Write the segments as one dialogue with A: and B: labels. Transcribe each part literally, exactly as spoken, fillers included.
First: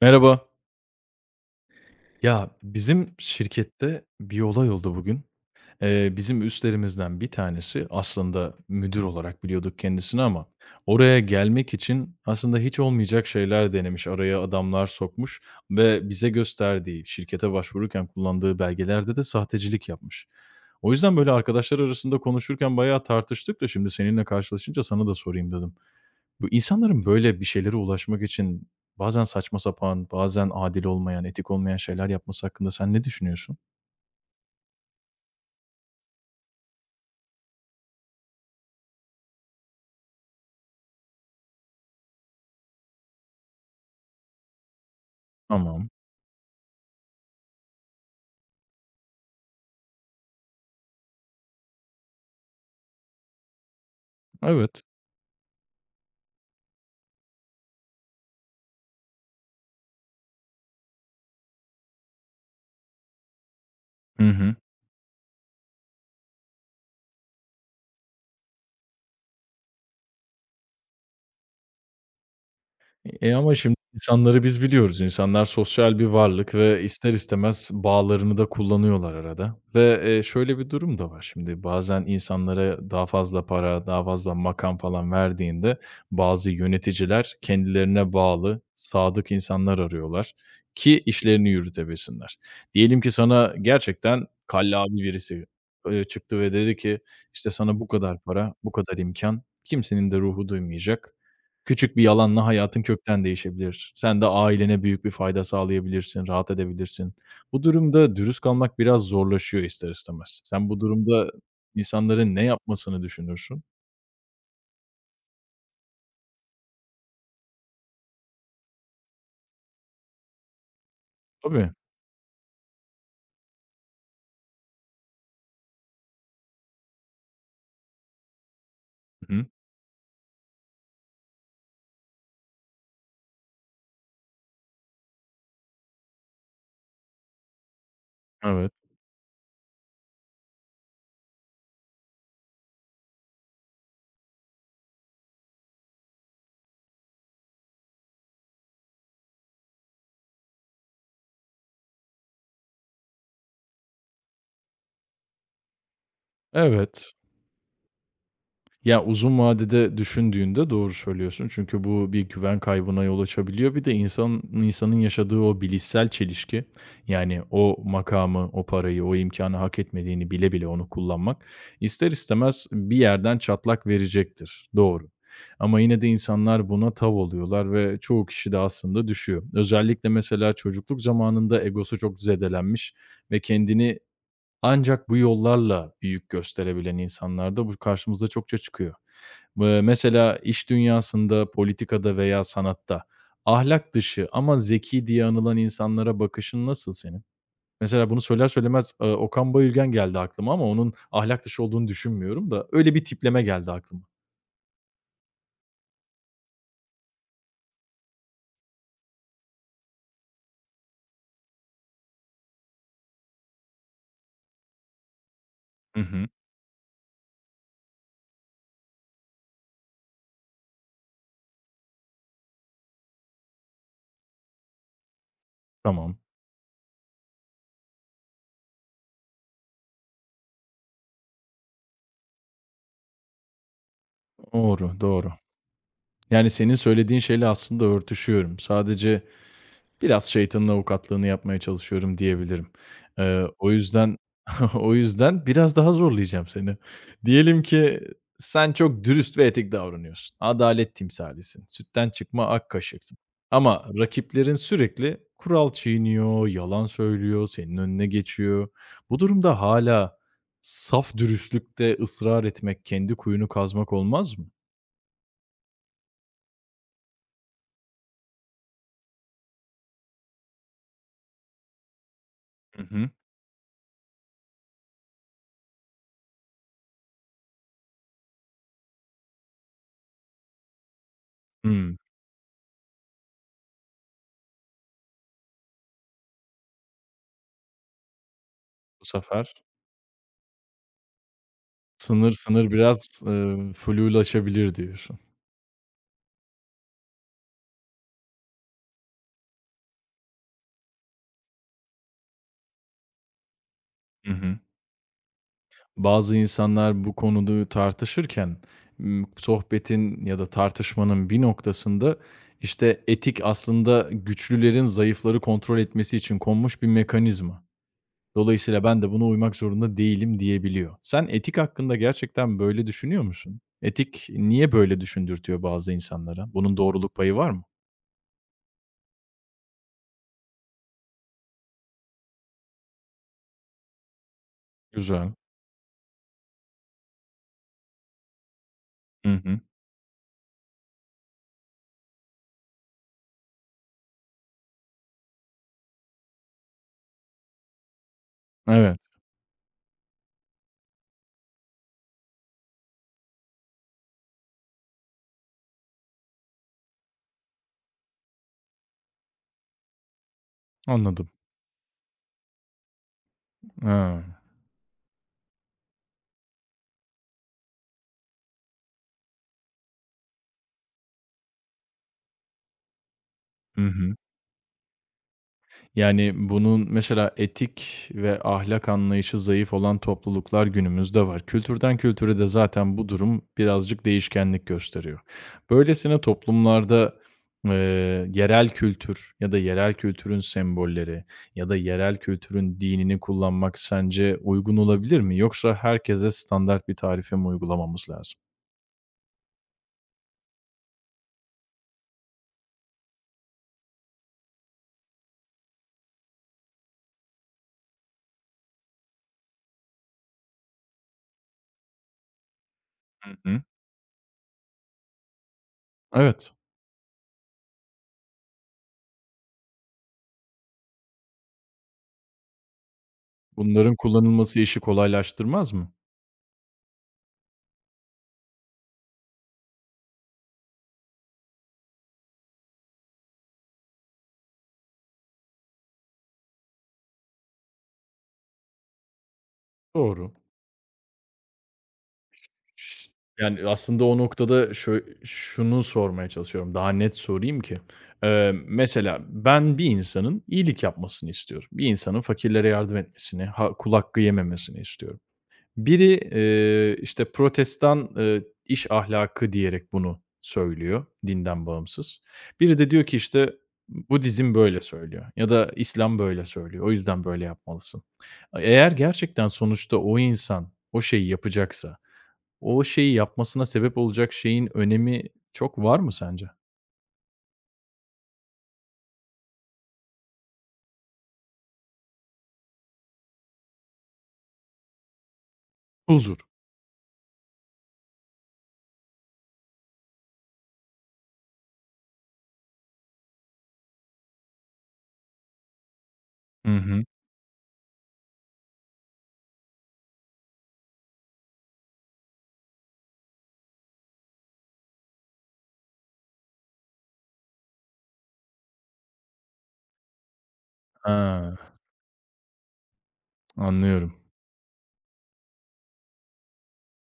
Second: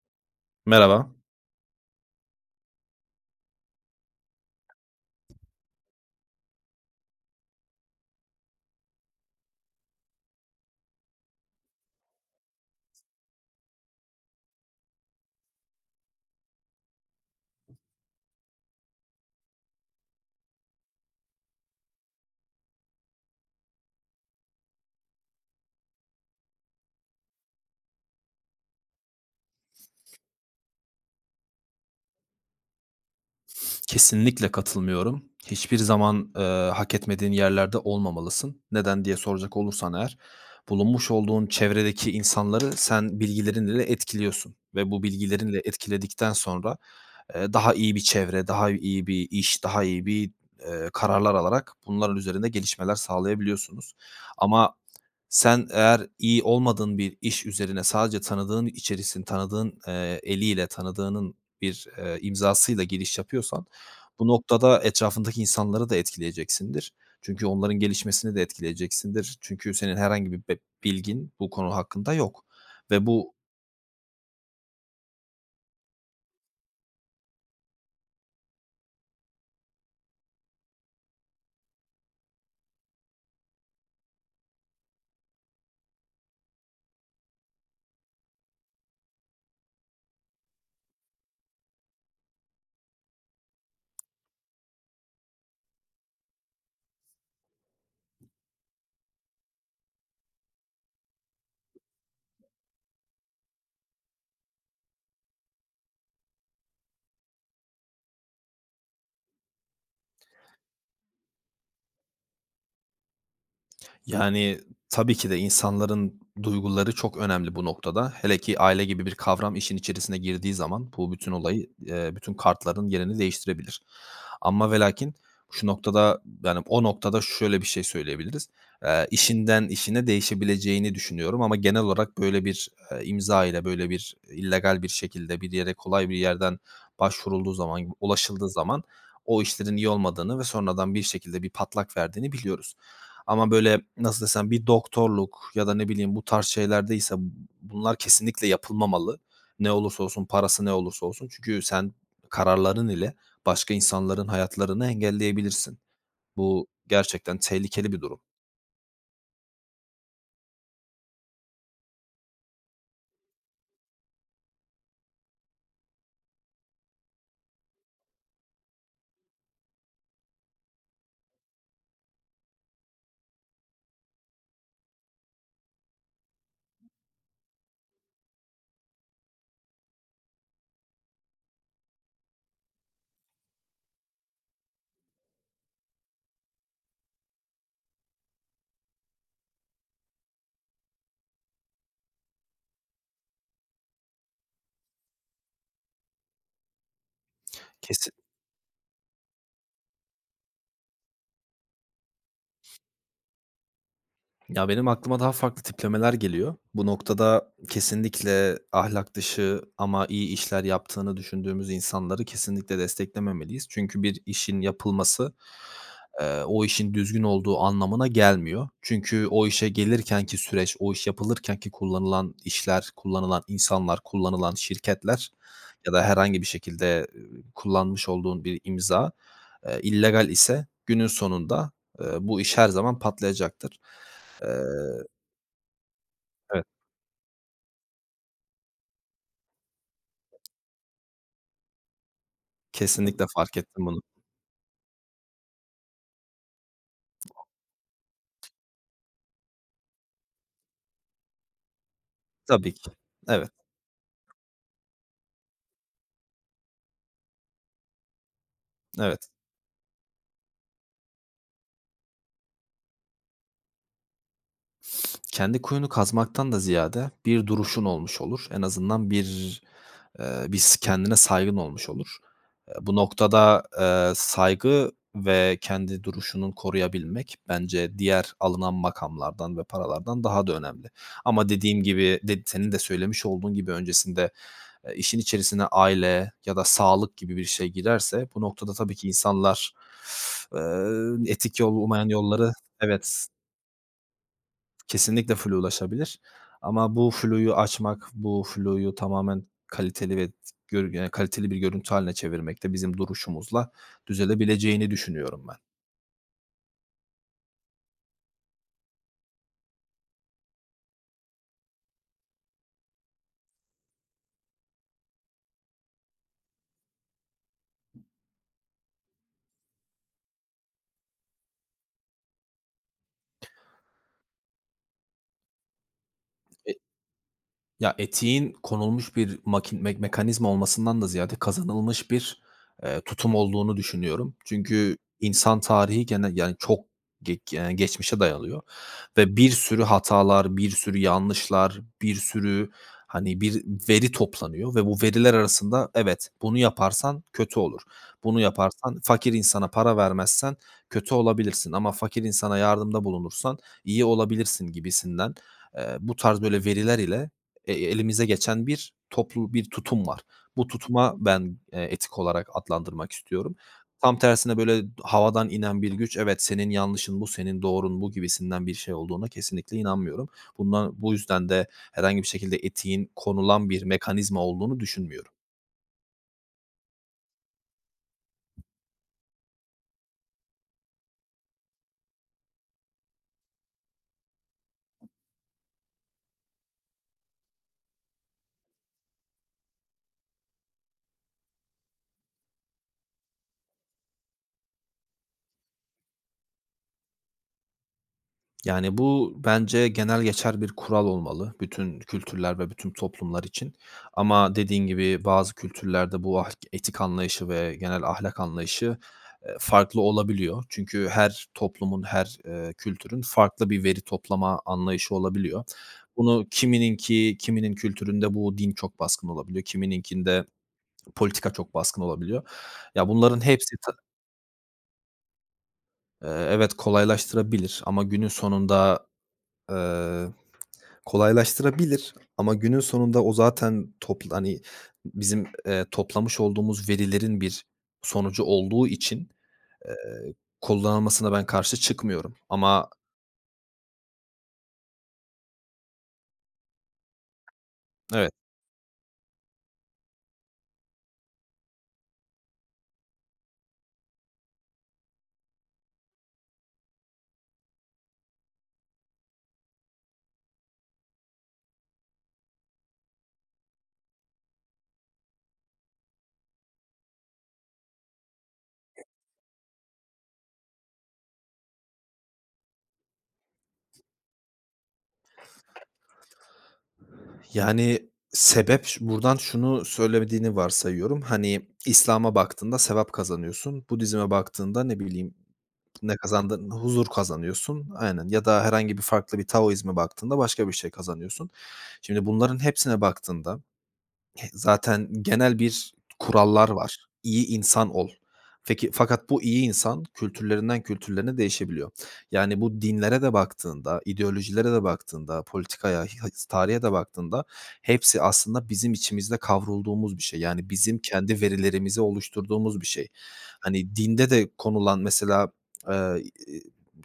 A: Merhaba.
B: Merhaba.
A: Ya bizim şirkette bir olay oldu bugün. Eee, bizim üstlerimizden bir tanesi aslında müdür olarak biliyorduk kendisini ama oraya gelmek için aslında hiç olmayacak şeyler denemiş, araya adamlar sokmuş ve bize gösterdiği, şirkete başvururken kullandığı belgelerde de sahtecilik yapmış. O yüzden böyle arkadaşlar arasında konuşurken bayağı tartıştık da şimdi seninle karşılaşınca sana da sorayım dedim. Bu insanların böyle bir şeylere ulaşmak için bazen saçma sapan, bazen adil olmayan, etik olmayan şeyler yapması hakkında sen ne düşünüyorsun?
B: Kesinlikle katılmıyorum. Hiçbir zaman, eee, hak etmediğin yerlerde olmamalısın. Neden diye soracak olursan eğer, bulunmuş olduğun çevredeki insanları sen bilgilerinle etkiliyorsun ve bu bilgilerinle
A: Tamam.
B: etkiledikten sonra, eee, daha iyi bir çevre, daha iyi bir iş, daha iyi bir, eee, kararlar alarak bunların üzerinde gelişmeler sağlayabiliyorsunuz. Ama
A: Evet.
B: sen eğer iyi olmadığın bir iş üzerine sadece tanıdığın içerisin tanıdığın, eee, eliyle tanıdığının bir, eee, imzasıyla giriş yapıyorsan
A: Hı
B: bu
A: hı.
B: noktada etrafındaki insanları da etkileyeceksindir. Çünkü onların gelişmesini de etkileyeceksindir. Çünkü senin herhangi bir be bilgin bu konu hakkında yok ve bu.
A: E, ama şimdi insanları biz biliyoruz. İnsanlar sosyal bir varlık ve ister istemez bağlarını da kullanıyorlar arada ve, eee, şöyle bir durum da var şimdi bazen insanlara daha fazla para, daha fazla makam falan verdiğinde bazı yöneticiler kendilerine bağlı, sadık insanlar arıyorlar ki işlerini yürütebilsinler. Diyelim ki sana gerçekten kallavi birisi, eee, çıktı ve dedi ki, işte, sana bu kadar para, bu kadar imkan kimsenin de ruhu duymayacak. Küçük bir yalanla hayatın kökten değişebilir. Sen de ailene büyük bir fayda sağlayabilirsin, rahat edebilirsin. Bu durumda dürüst kalmak biraz zorlaşıyor ister istemez. Sen bu durumda insanların ne yapmasını düşünürsün?
B: Yani, tabii ki de insanların duyguları çok önemli bu noktada. Hele ki aile gibi bir kavram işin içerisine girdiği zaman bu bütün olayı,
A: Tabii.
B: eee, bütün kartların yerini değiştirebilir. Ama ve lakin şu noktada, yani, o noktada şöyle bir şey söyleyebiliriz. Eee,
A: Hı hı.
B: işinden işine değişebileceğini düşünüyorum ama genel olarak böyle bir, eee, imza ile böyle bir illegal bir şekilde bir yere kolay bir yerden başvurulduğu zaman, ulaşıldığı
A: Evet.
B: zaman o işlerin iyi olmadığını ve sonradan bir şekilde bir patlak verdiğini biliyoruz. Ama böyle, nasıl desem, bir doktorluk ya da ne bileyim bu tarz şeylerdeyse bunlar kesinlikle yapılmamalı. Ne olursa olsun, parası ne olursa olsun. Çünkü sen kararların ile başka insanların hayatlarını engelleyebilirsin. Bu
A: Evet.
B: gerçekten tehlikeli bir durum.
A: Ya, uzun vadede düşündüğünde doğru söylüyorsun. Çünkü bu bir güven kaybına yol açabiliyor. Bir de insan insanın yaşadığı o bilişsel çelişki, yani o makamı, o parayı, o imkânı hak etmediğini bile bile onu kullanmak ister istemez bir yerden çatlak verecektir. Doğru. Ama yine de insanlar buna tav oluyorlar ve çoğu kişi de aslında düşüyor. Özellikle mesela çocukluk zamanında egosu çok zedelenmiş ve kendini ancak bu yollarla büyük gösterebilen insanlar da bu karşımıza çokça çıkıyor. Eee, mesela iş dünyasında, politikada veya sanatta ahlak dışı ama zeki diye anılan insanlara bakışın nasıl senin? Mesela bunu
B: Kesinlikle.
A: söyler söylemez, eee, Okan Bayülgen geldi aklıma ama onun ahlak dışı olduğunu düşünmüyorum da öyle bir tipleme geldi aklıma.
B: Ya, benim aklıma daha farklı tiplemeler geliyor. Bu noktada kesinlikle ahlak dışı ama iyi işler yaptığını düşündüğümüz insanları kesinlikle desteklememeliyiz. Çünkü bir işin yapılması,
A: Hı hı.
B: eee, o işin düzgün olduğu anlamına gelmiyor. Çünkü o işe gelirkenki süreç, o iş yapılırkenki kullanılan işler, kullanılan insanlar, kullanılan şirketler ya da
A: Tamam.
B: herhangi bir şekilde, ııı, kullanmış olduğun bir imza, eee, illegal ise günün sonunda, eee, bu iş her zaman patlayacaktır. Eee,
A: Doğru, doğru. Yani
B: Evet.
A: senin söylediğin şeyle aslında örtüşüyorum. Sadece biraz şeytanın avukatlığını yapmaya çalışıyorum diyebilirim.
B: Kesinlikle
A: Eee,
B: fark
A: o
B: ettim bunu.
A: yüzden o yüzden biraz daha zorlayacağım seni. Diyelim ki sen çok dürüst ve etik davranıyorsun. Adalet timsalisin. Sütten çıkma ak
B: Tabii ki.
A: kaşıksın.
B: Evet,
A: Ama rakiplerin sürekli kural çiğniyor, yalan söylüyor, senin önüne geçiyor. Bu
B: evet.
A: durumda hala saf dürüstlükte ısrar etmek, kendi kuyunu kazmak olmaz mı?
B: Kendi kuyunu kazmaktan da ziyade bir duruşun olmuş olur. En azından bir. Eee, biz kendine saygın olmuş olur. Eee,
A: Hı
B: bu
A: hı.
B: noktada, eee, saygı ve kendi duruşunun koruyabilmek bence diğer alınan makamlardan ve paralardan daha da önemli. Ama dediğim
A: Hımm.
B: gibi, de senin de söylemiş olduğun gibi öncesinde, eee, işin içerisine aile ya da sağlık gibi bir şey girerse bu noktada tabii
A: Bu
B: ki
A: sefer
B: insanlar, eee, etik yol olmayan
A: sınır
B: yolları.
A: sınır biraz,
B: Evet.
A: eee, flulaşabilir diyorsun.
B: Kesinlikle flu ulaşabilir ama bu fluyu açmak, bu fluyu tamamen kaliteli ve gör eee, kaliteli bir görüntü hâline çevirmek de bizim duruşumuzla
A: Hı hı.
B: düzelebileceğini düşünüyorum ben.
A: Bazı insanlar bu konuyu tartışırken, ımm, sohbetin ya da tartışmanın bir noktasında, işte, etik aslında güçlülerin zayıfları kontrol etmesi için konmuş bir mekanizma. Dolayısıyla ben de buna uymak zorunda değilim diyebiliyor. Sen etik hakkında gerçekten böyle düşünüyor musun? Etik niye böyle düşündürtüyor bazı insanlara? Bunun doğruluk payı var mı?
B: Ya, etiğin konulmuş bir makin me mekanizma olmasından da ziyade kazanılmış bir, eee, tutum olduğunu düşünüyorum. Çünkü
A: Güzel.
B: insan tarihi gene yani çok ge eee, geçmişe dayanıyor
A: Hı
B: ve bir
A: hı.
B: sürü hatalar, bir sürü yanlışlar, bir sürü, hani, bir veri toplanıyor ve bu veriler arasında evet, bunu yaparsan kötü olur. Bunu yaparsan
A: Evet,
B: fakir insana para vermezsen kötü olabilirsin ama fakir insana yardımda bulunursan iyi olabilirsin gibisinden, eee, bu tarz böyle veriler ile e elimize geçen bir toplu bir tutum var. Bu tutuma
A: anladım.
B: ben, eee, etik olarak adlandırmak istiyorum. Tam
A: Ha.
B: tersine böyle havadan inen bir güç, evet senin yanlışın bu, senin doğrun bu gibisinden bir şey olduğuna kesinlikle inanmıyorum. Bundan bu yüzden de herhangi bir şekilde etiğin konulan
A: Hı
B: bir
A: hı.
B: mekanizma olduğunu düşünmüyorum.
A: Yani, bunun mesela etik ve ahlak anlayışı zayıf olan topluluklar günümüzde var. Kültürden kültüre de zaten bu durum birazcık değişkenlik gösteriyor. Böylesine toplumlarda, eee, yerel kültür ya da yerel kültürün sembolleri ya da yerel kültürün dinini kullanmak sence uygun olabilir mi? Yoksa herkese standart bir tarife mi uygulamamız lazım?
B: Yani, bu bence genel geçer bir kural olmalı bütün kültürler ve bütün toplumlar için ama dediğin gibi bazı kültürlerde bu ahlk etik anlayışı ve genel ahlak anlayışı, eee, farklı olabiliyor. Çünkü her toplumun, her, eee, kültürün
A: Hı hı.
B: farklı bir veri toplama anlayışı olabiliyor. Bunu
A: Evet,
B: kimininki kiminin kültüründe bu din çok baskın olabiliyor, kimininkinde politika çok baskın olabiliyor. Ya, bunların hepsi ta.
A: bunların kullanılması işi kolaylaştırmaz mı?
B: Eee, evet, kolaylaştırabilir ama günün sonunda. Eee, kolaylaştırabilir ama günün sonunda o zaten topl hani, bizim, eee, toplamış olduğumuz verilerin bir sonucu olduğu için,
A: Doğru.
B: eee, kullanılmasına ben karşı çıkmıyorum ama
A: Yani, aslında o noktada şöy şunu sormaya çalışıyorum, daha net sorayım ki,
B: evet,
A: eee, mesela ben bir insanın iyilik yapmasını istiyorum. Bir insanın fakirlere yardım etmesini, ha kul hakkı yememesini istiyorum. Biri, eee, işte, Protestan, eee, iş ahlakı diyerek bunu söylüyor, dinden bağımsız. Biri de diyor ki, işte, Budizm böyle söylüyor ya da İslam böyle söylüyor, o yüzden böyle yapmalısın. Eğer gerçekten sonuçta o insan o şeyi yapacaksa o şeyi yapmasına sebep olacak şeyin önemi çok var mı sence?
B: yani, sebep ş buradan şunu söylemediğini varsayıyorum, hani, İslam'a baktığında sevap kazanıyorsun, Budizm'e baktığında ne bileyim ne
A: Huzur.
B: kazandın? Huzur kazanıyorsun. Aynen ya da herhangi bir farklı bir Taoizm'e baktığında başka bir şey kazanıyorsun. Şimdi bunların hepsine baktığında zaten genel bir kurallar
A: Hı
B: var.
A: hı.
B: İyi insan ol. Peki fakat bu iyi insan kültürlerinden kültürlerine değişebiliyor. Yani bu dinlere de baktığında, ideolojilere de baktığında, politikaya, hi tarihe de baktığında hepsi aslında bizim içimizde kavrulduğumuz bir şey. Yani bizim kendi
A: Ha,
B: verilerimizi oluşturduğumuz bir şey. Hani
A: anlıyorum.
B: dinde de konulan mesela, eee, iii,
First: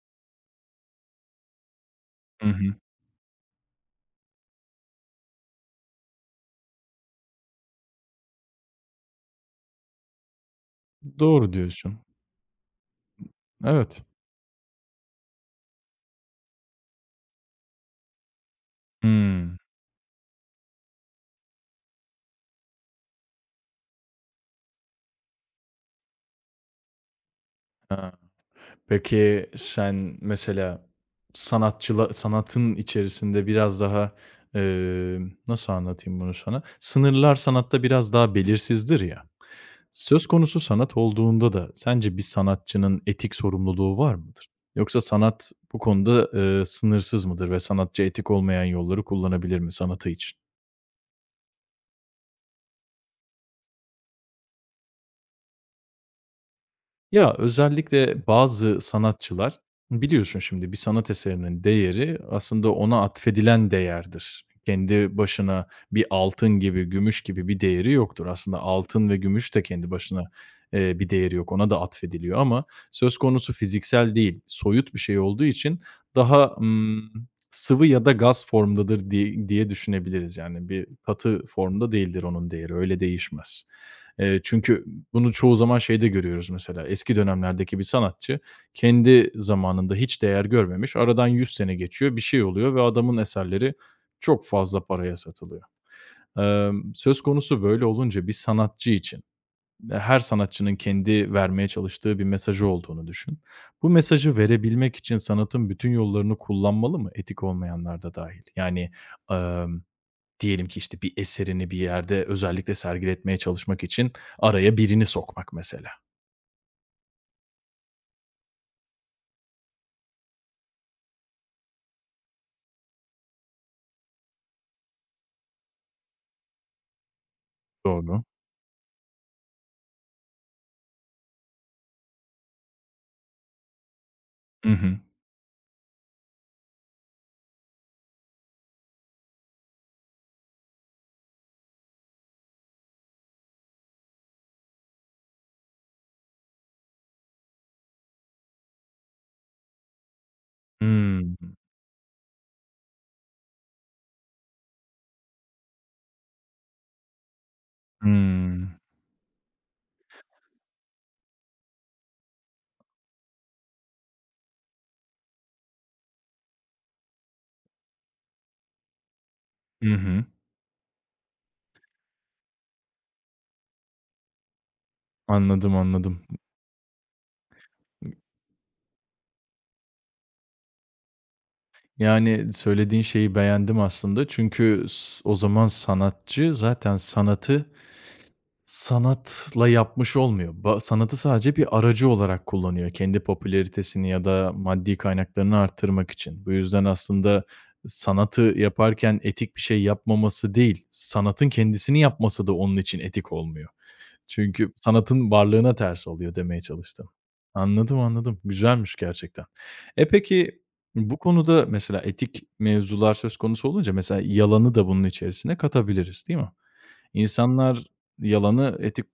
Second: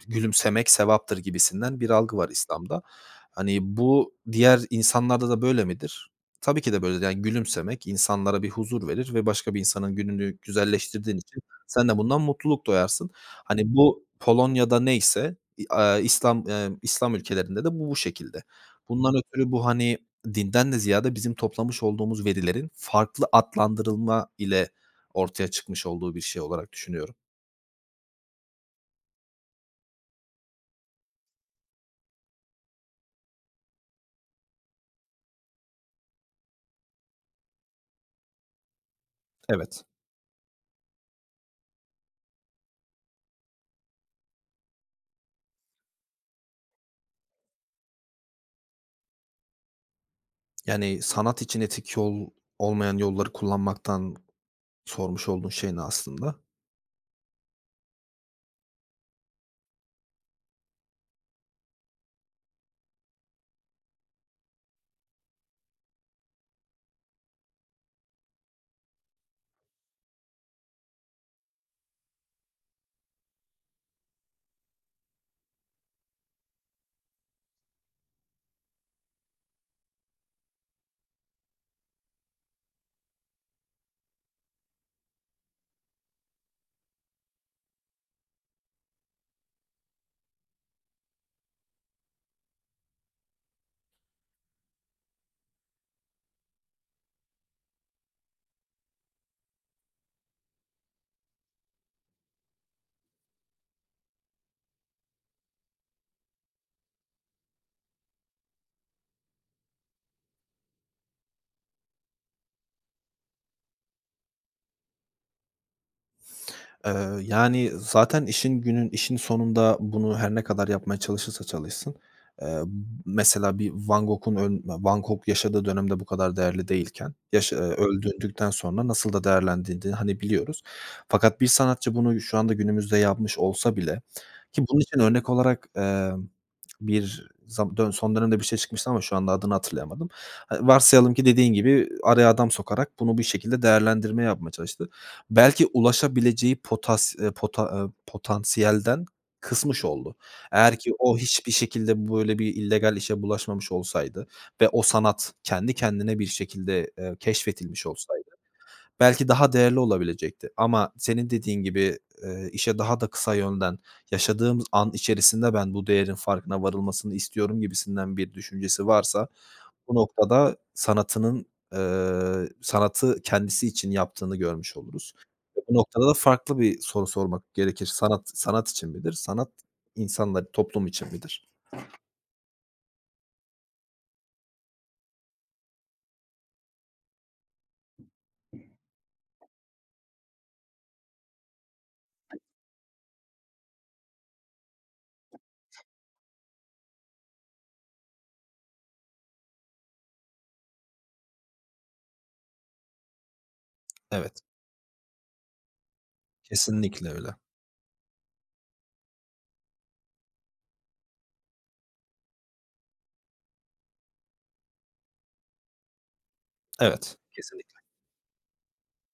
B: gülümsemek sevaptır gibisinden bir algı var
A: Hı hı.
B: İslam'da. Hani bu diğer insanlarda da böyle midir? Tabii ki de böyle yani gülümsemek insanlara bir huzur verir ve başka bir insanın gününü güzelleştirdiğin için
A: Doğru
B: sen de
A: diyorsun.
B: bundan mutluluk duyarsın. Hani
A: Evet.
B: bu Polonya'da neyse, i aaa, İslam, eee, İslam ülkelerinde de bu bu şekilde. Bundan ötürü
A: Hımm.
B: bu, hani, dinden de ziyade bizim toplamış olduğumuz verilerin farklı adlandırılma ile ortaya çıkmış olduğu bir şey olarak düşünüyorum.
A: Ha. Peki sen mesela sanatçıla sanatın içerisinde biraz daha, emm, nasıl anlatayım bunu sana? Sınırlar sanatta biraz daha belirsizdir ya.
B: Evet.
A: Söz konusu sanat olduğunda da sence bir sanatçının etik sorumluluğu var mıdır? Yoksa sanat bu konuda, eee, sınırsız mıdır ve sanatçı etik olmayan yolları kullanabilir mi sanatı için?
B: Yani sanat için etik yol olmayan yolları kullanmaktan sormuş olduğun şey ne aslında?
A: Ya, özellikle bazı sanatçılar, biliyorsun şimdi bir sanat eserinin değeri aslında ona atfedilen değerdir. Kendi başına bir altın gibi, gümüş gibi bir değeri yoktur. Aslında altın ve gümüş de kendi başına, eee, bir değeri yok. Ona da atfediliyor ama söz konusu fiziksel değil, soyut bir şey olduğu için daha, ımm, sıvı ya da gaz formdadır diye diye düşünebiliriz. Yani bir katı formda değildir onun değeri, öyle değişmez. Eee, çünkü bunu çoğu zaman şeyde görüyoruz mesela, eski dönemlerdeki bir sanatçı kendi zamanında hiç değer görmemiş, aradan yüz sene geçiyor, bir şey oluyor ve adamın eserleri çok fazla paraya satılıyor. Emm, söz konusu böyle olunca bir sanatçı için, e, her sanatçının kendi vermeye çalıştığı bir mesajı olduğunu düşün. Bu mesajı verebilmek için sanatın bütün yollarını kullanmalı mı? Etik olmayanlar da dâhil. Yani, emm, diyelim ki, işte, bir eserini bir yerde özellikle sergiletmeye çalışmak için araya birini sokmak mesela.
B: Eee, Yani, zaten işin günün işin sonunda bunu her ne kadar yapmaya çalışırsa çalışsın, eee, mesela bir Van Gogh'un öl Van Gogh yaşadığı dönemde bu kadar değerli değilken yaşa eee,
A: Doğru.
B: öldürdükten sonra nasıl da değerlendiğini, hani, biliyoruz. Fakat bir sanatçı bunu şu anda günümüzde yapmış olsa bile ki
A: Hı
B: bunun
A: hı.
B: için örnek olarak, emm, bir zam dön son dönemde bir şey çıkmıştı ama şu anda adını hatırlayamadım. Eee, varsayalım ki dediğin gibi araya adam sokarak bunu bir şekilde değerlendirme yapmaya çalıştı, belki ulaşabileceği potas eee, pota eee, potansiyelden kısmış oldu. Eğer ki o
A: Hımm.
B: hiçbir şekilde böyle bir illegal işe bulaşmamış olsaydı ve o sanat kendi kendine bir şekilde, eee, keşfedilmiş olsaydı
A: Hımm.
B: belki daha değerli olabilecekti ama senin dediğin gibi, eee, işe daha da kısa yönden, yaşadığımız an içerisinde ben bu değerin farkına varılmasını istiyorum gibisinden bir düşüncesi varsa, bu
A: Hı hı.
B: noktada sanatının, eee, sanatı kendisi için yaptığını görmüş oluruz. Ve bu
A: Anladım,
B: noktada da
A: anladım.
B: farklı bir soru sormak gerekir. Sanat, sanat için midir? Sanat insanlar, toplum için midir?
A: Yani, söylediğin şeyi beğendim aslında. Çünkü s o zaman sanatçı zaten sanatı sanatla yapmış olmuyor. Ba sanatı sadece bir aracı olarak kullanıyor kendi popülaritesini ya da maddi kaynaklarını arttırmak için. Bu yüzden aslında sanatı yaparken etik bir şey yapmaması değil, sanatın kendisini yapması da onun için etik olmuyor.
B: Evet,
A: Çünkü sanatın varlığına ters oluyor demeye çalıştım.
B: kesinlikle öyle.
A: Anladım, anladım. Güzelmiş gerçekten. E, peki bu konuda mesela etik mevzular söz konusu olunca mesela yalanı da bunun içerisine katabiliriz, değil mi?
B: Evet, kesinlikle.
A: İnsanlar yalanı etik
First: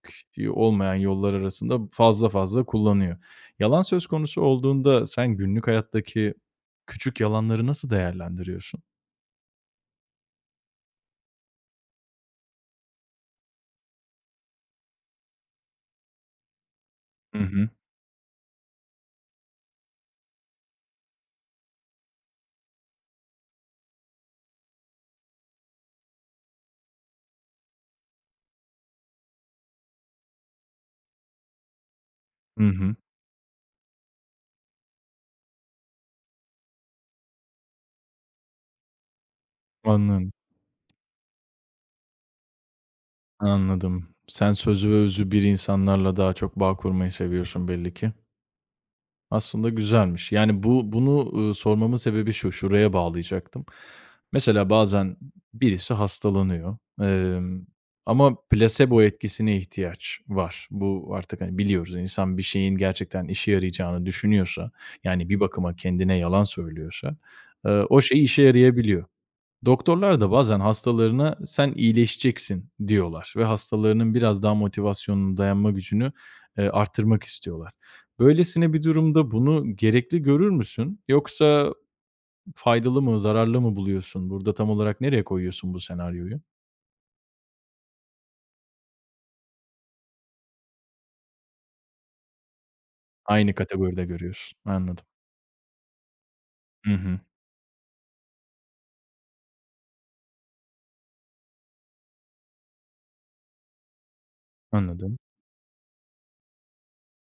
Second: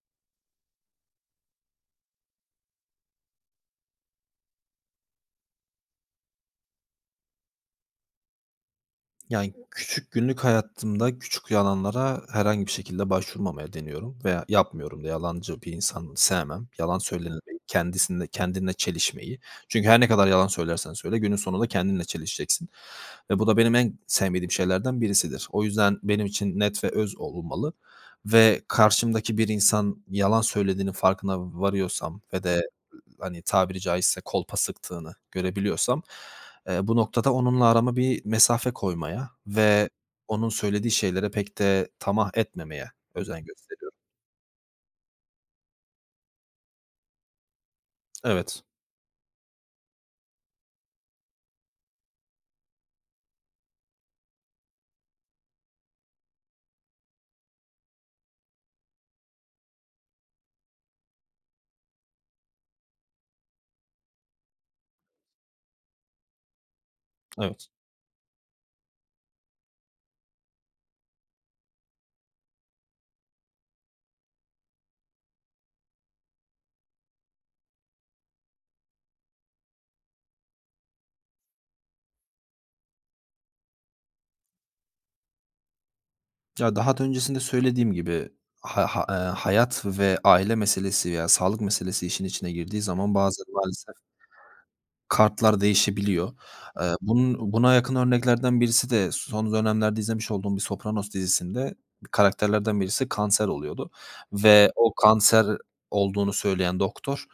A: olmayan yollar arasında fazla fazla kullanıyor. Yalan söz konusu olduğunda sen günlük hayattaki küçük yalanları nasıl değerlendiriyorsun?
B: Yani, küçük günlük hayatımda küçük yalanlara herhangi bir şekilde başvurmamaya deniyorum veya yapmıyorum da. Yalancı bir insan sevmem. Yalan
A: Hı
B: söylenmeyi,
A: hı.
B: kendisinde kendinle çelişmeyi. Çünkü her ne kadar yalan söylersen söyle günün sonunda kendinle çelişeceksin ve bu da benim en sevmediğim şeylerden birisidir. O yüzden benim için net ve öz olmalı ve karşımdaki bir insan yalan söylediğinin farkına varıyorsam ve de,
A: Hı hı.
B: hani, tabiri caizse kolpa sıktığını görebiliyorsam, Eee, bu noktada onunla arama bir mesafe koymaya ve
A: Hı
B: onun söylediği şeylere pek de tamah etmemeye özen gösteriyorum.
A: Anladım. Sen sözü ve özü bir insanlarla daha çok bağ kurmayı seviyorsun belli ki.
B: Evet,
A: Aslında güzelmiş. Yani bu bunu, ııı, sormamın sebebi şu, şuraya bağlayacaktım. Mesela bazen birisi hastalanıyor, emm, ama plasebo etkisine ihtiyaç var. Bu artık, hani, biliyoruz. İnsan bir şeyin gerçekten işe yarayacağını düşünüyorsa, yani bir bakıma kendine yalan söylüyorsa,
B: evet.
A: eee, o şey işe yarayabiliyor. Doktorlar da bazen hastalarına "sen iyileşeceksin" diyorlar ve hastalarının biraz daha motivasyonunu, dayanma gücünü, eee, arttırmak istiyorlar. Böylesine bir durumda bunu gerekli görür müsün? Yoksa faydalı mı, zararlı mı buluyorsun? Burada tam olarak nereye koyuyorsun bu senaryoyu?
B: Ya, daha da öncesinde söylediğim gibi ha ha eee, hayat ve aile meselesi veya sağlık meselesi işin içine girdiği zaman bazen
A: Aynı
B: maalesef
A: kategoride görüyorsun. Anladım.
B: kartlar değişebiliyor.
A: Hı
B: Eee,
A: hı.
B: bunun buna yakın örneklerden birisi de son dönemlerde izlemiş olduğum bir Sopranos dizisinde karakterlerden birisi kanser oluyordu ve o
A: Anladım.
B: kanser olduğunu söyleyen doktor,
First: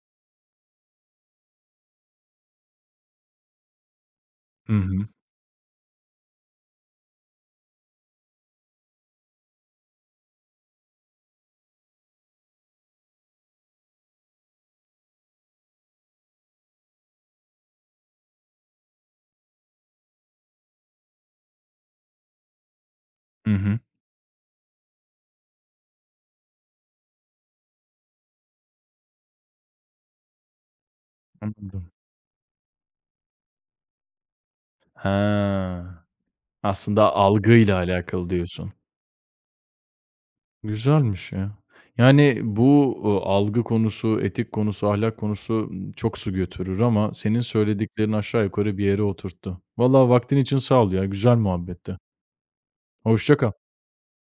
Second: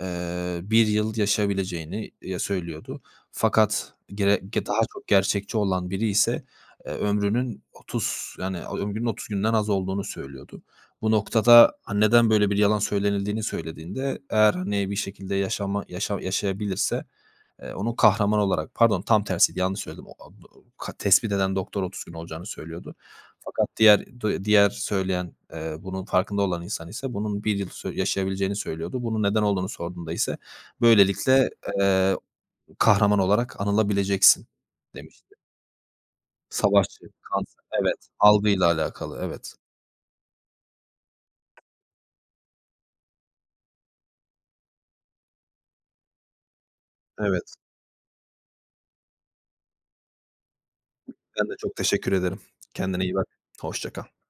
B: eee, 1 yıl yaşayabileceğini, eee, söylüyordu. Fakat gere ge
A: Hı
B: daha çok
A: hı.
B: gerçekçi olan biri ise, eee, ömrünün otuz yani ömrünün otuz günden az olduğunu söylüyordu. Bu noktada, hani, neden böyle bir yalan söylenildiğini söylediğinde eğer, hani, bir şekilde yaşama yaşa yaşayabilirse. Eee, onun kahraman olarak pardon tam tersiydi, yanlış söyledim. O a do ka tespit eden doktor otuz gün olacağını söylüyordu.
A: Hı
B: Fakat
A: hı.
B: diğer du diğer söyleyen, eee, bunun farkında olan insan ise bunun bir yıl sö yaşayabileceğini söylüyordu. Bunun neden olduğunu sorduğunda ise böylelikle,
A: Anladım.
B: eee, kahraman olarak anılabileceksin demişti.
A: Ha,
B: Savaşçı,
A: aslında
B: kanser.
A: algıyla
B: Evet,
A: alakalı
B: algıyla
A: diyorsun.
B: alakalı. Evet.
A: Güzelmiş ya. Yani bu, ııı, algı konusu, etik konusu, ahlak konusu, ımm, çok su götürür ama senin
B: Evet.
A: söylediklerin aşağı yukarı bir yere oturttu. Valla vaktin için sağ ol ya, güzel
B: Ben de çok
A: muhabbetti.
B: teşekkür ederim. Kendine iyi bak.
A: Hoşça kal.
B: Hoşça kal.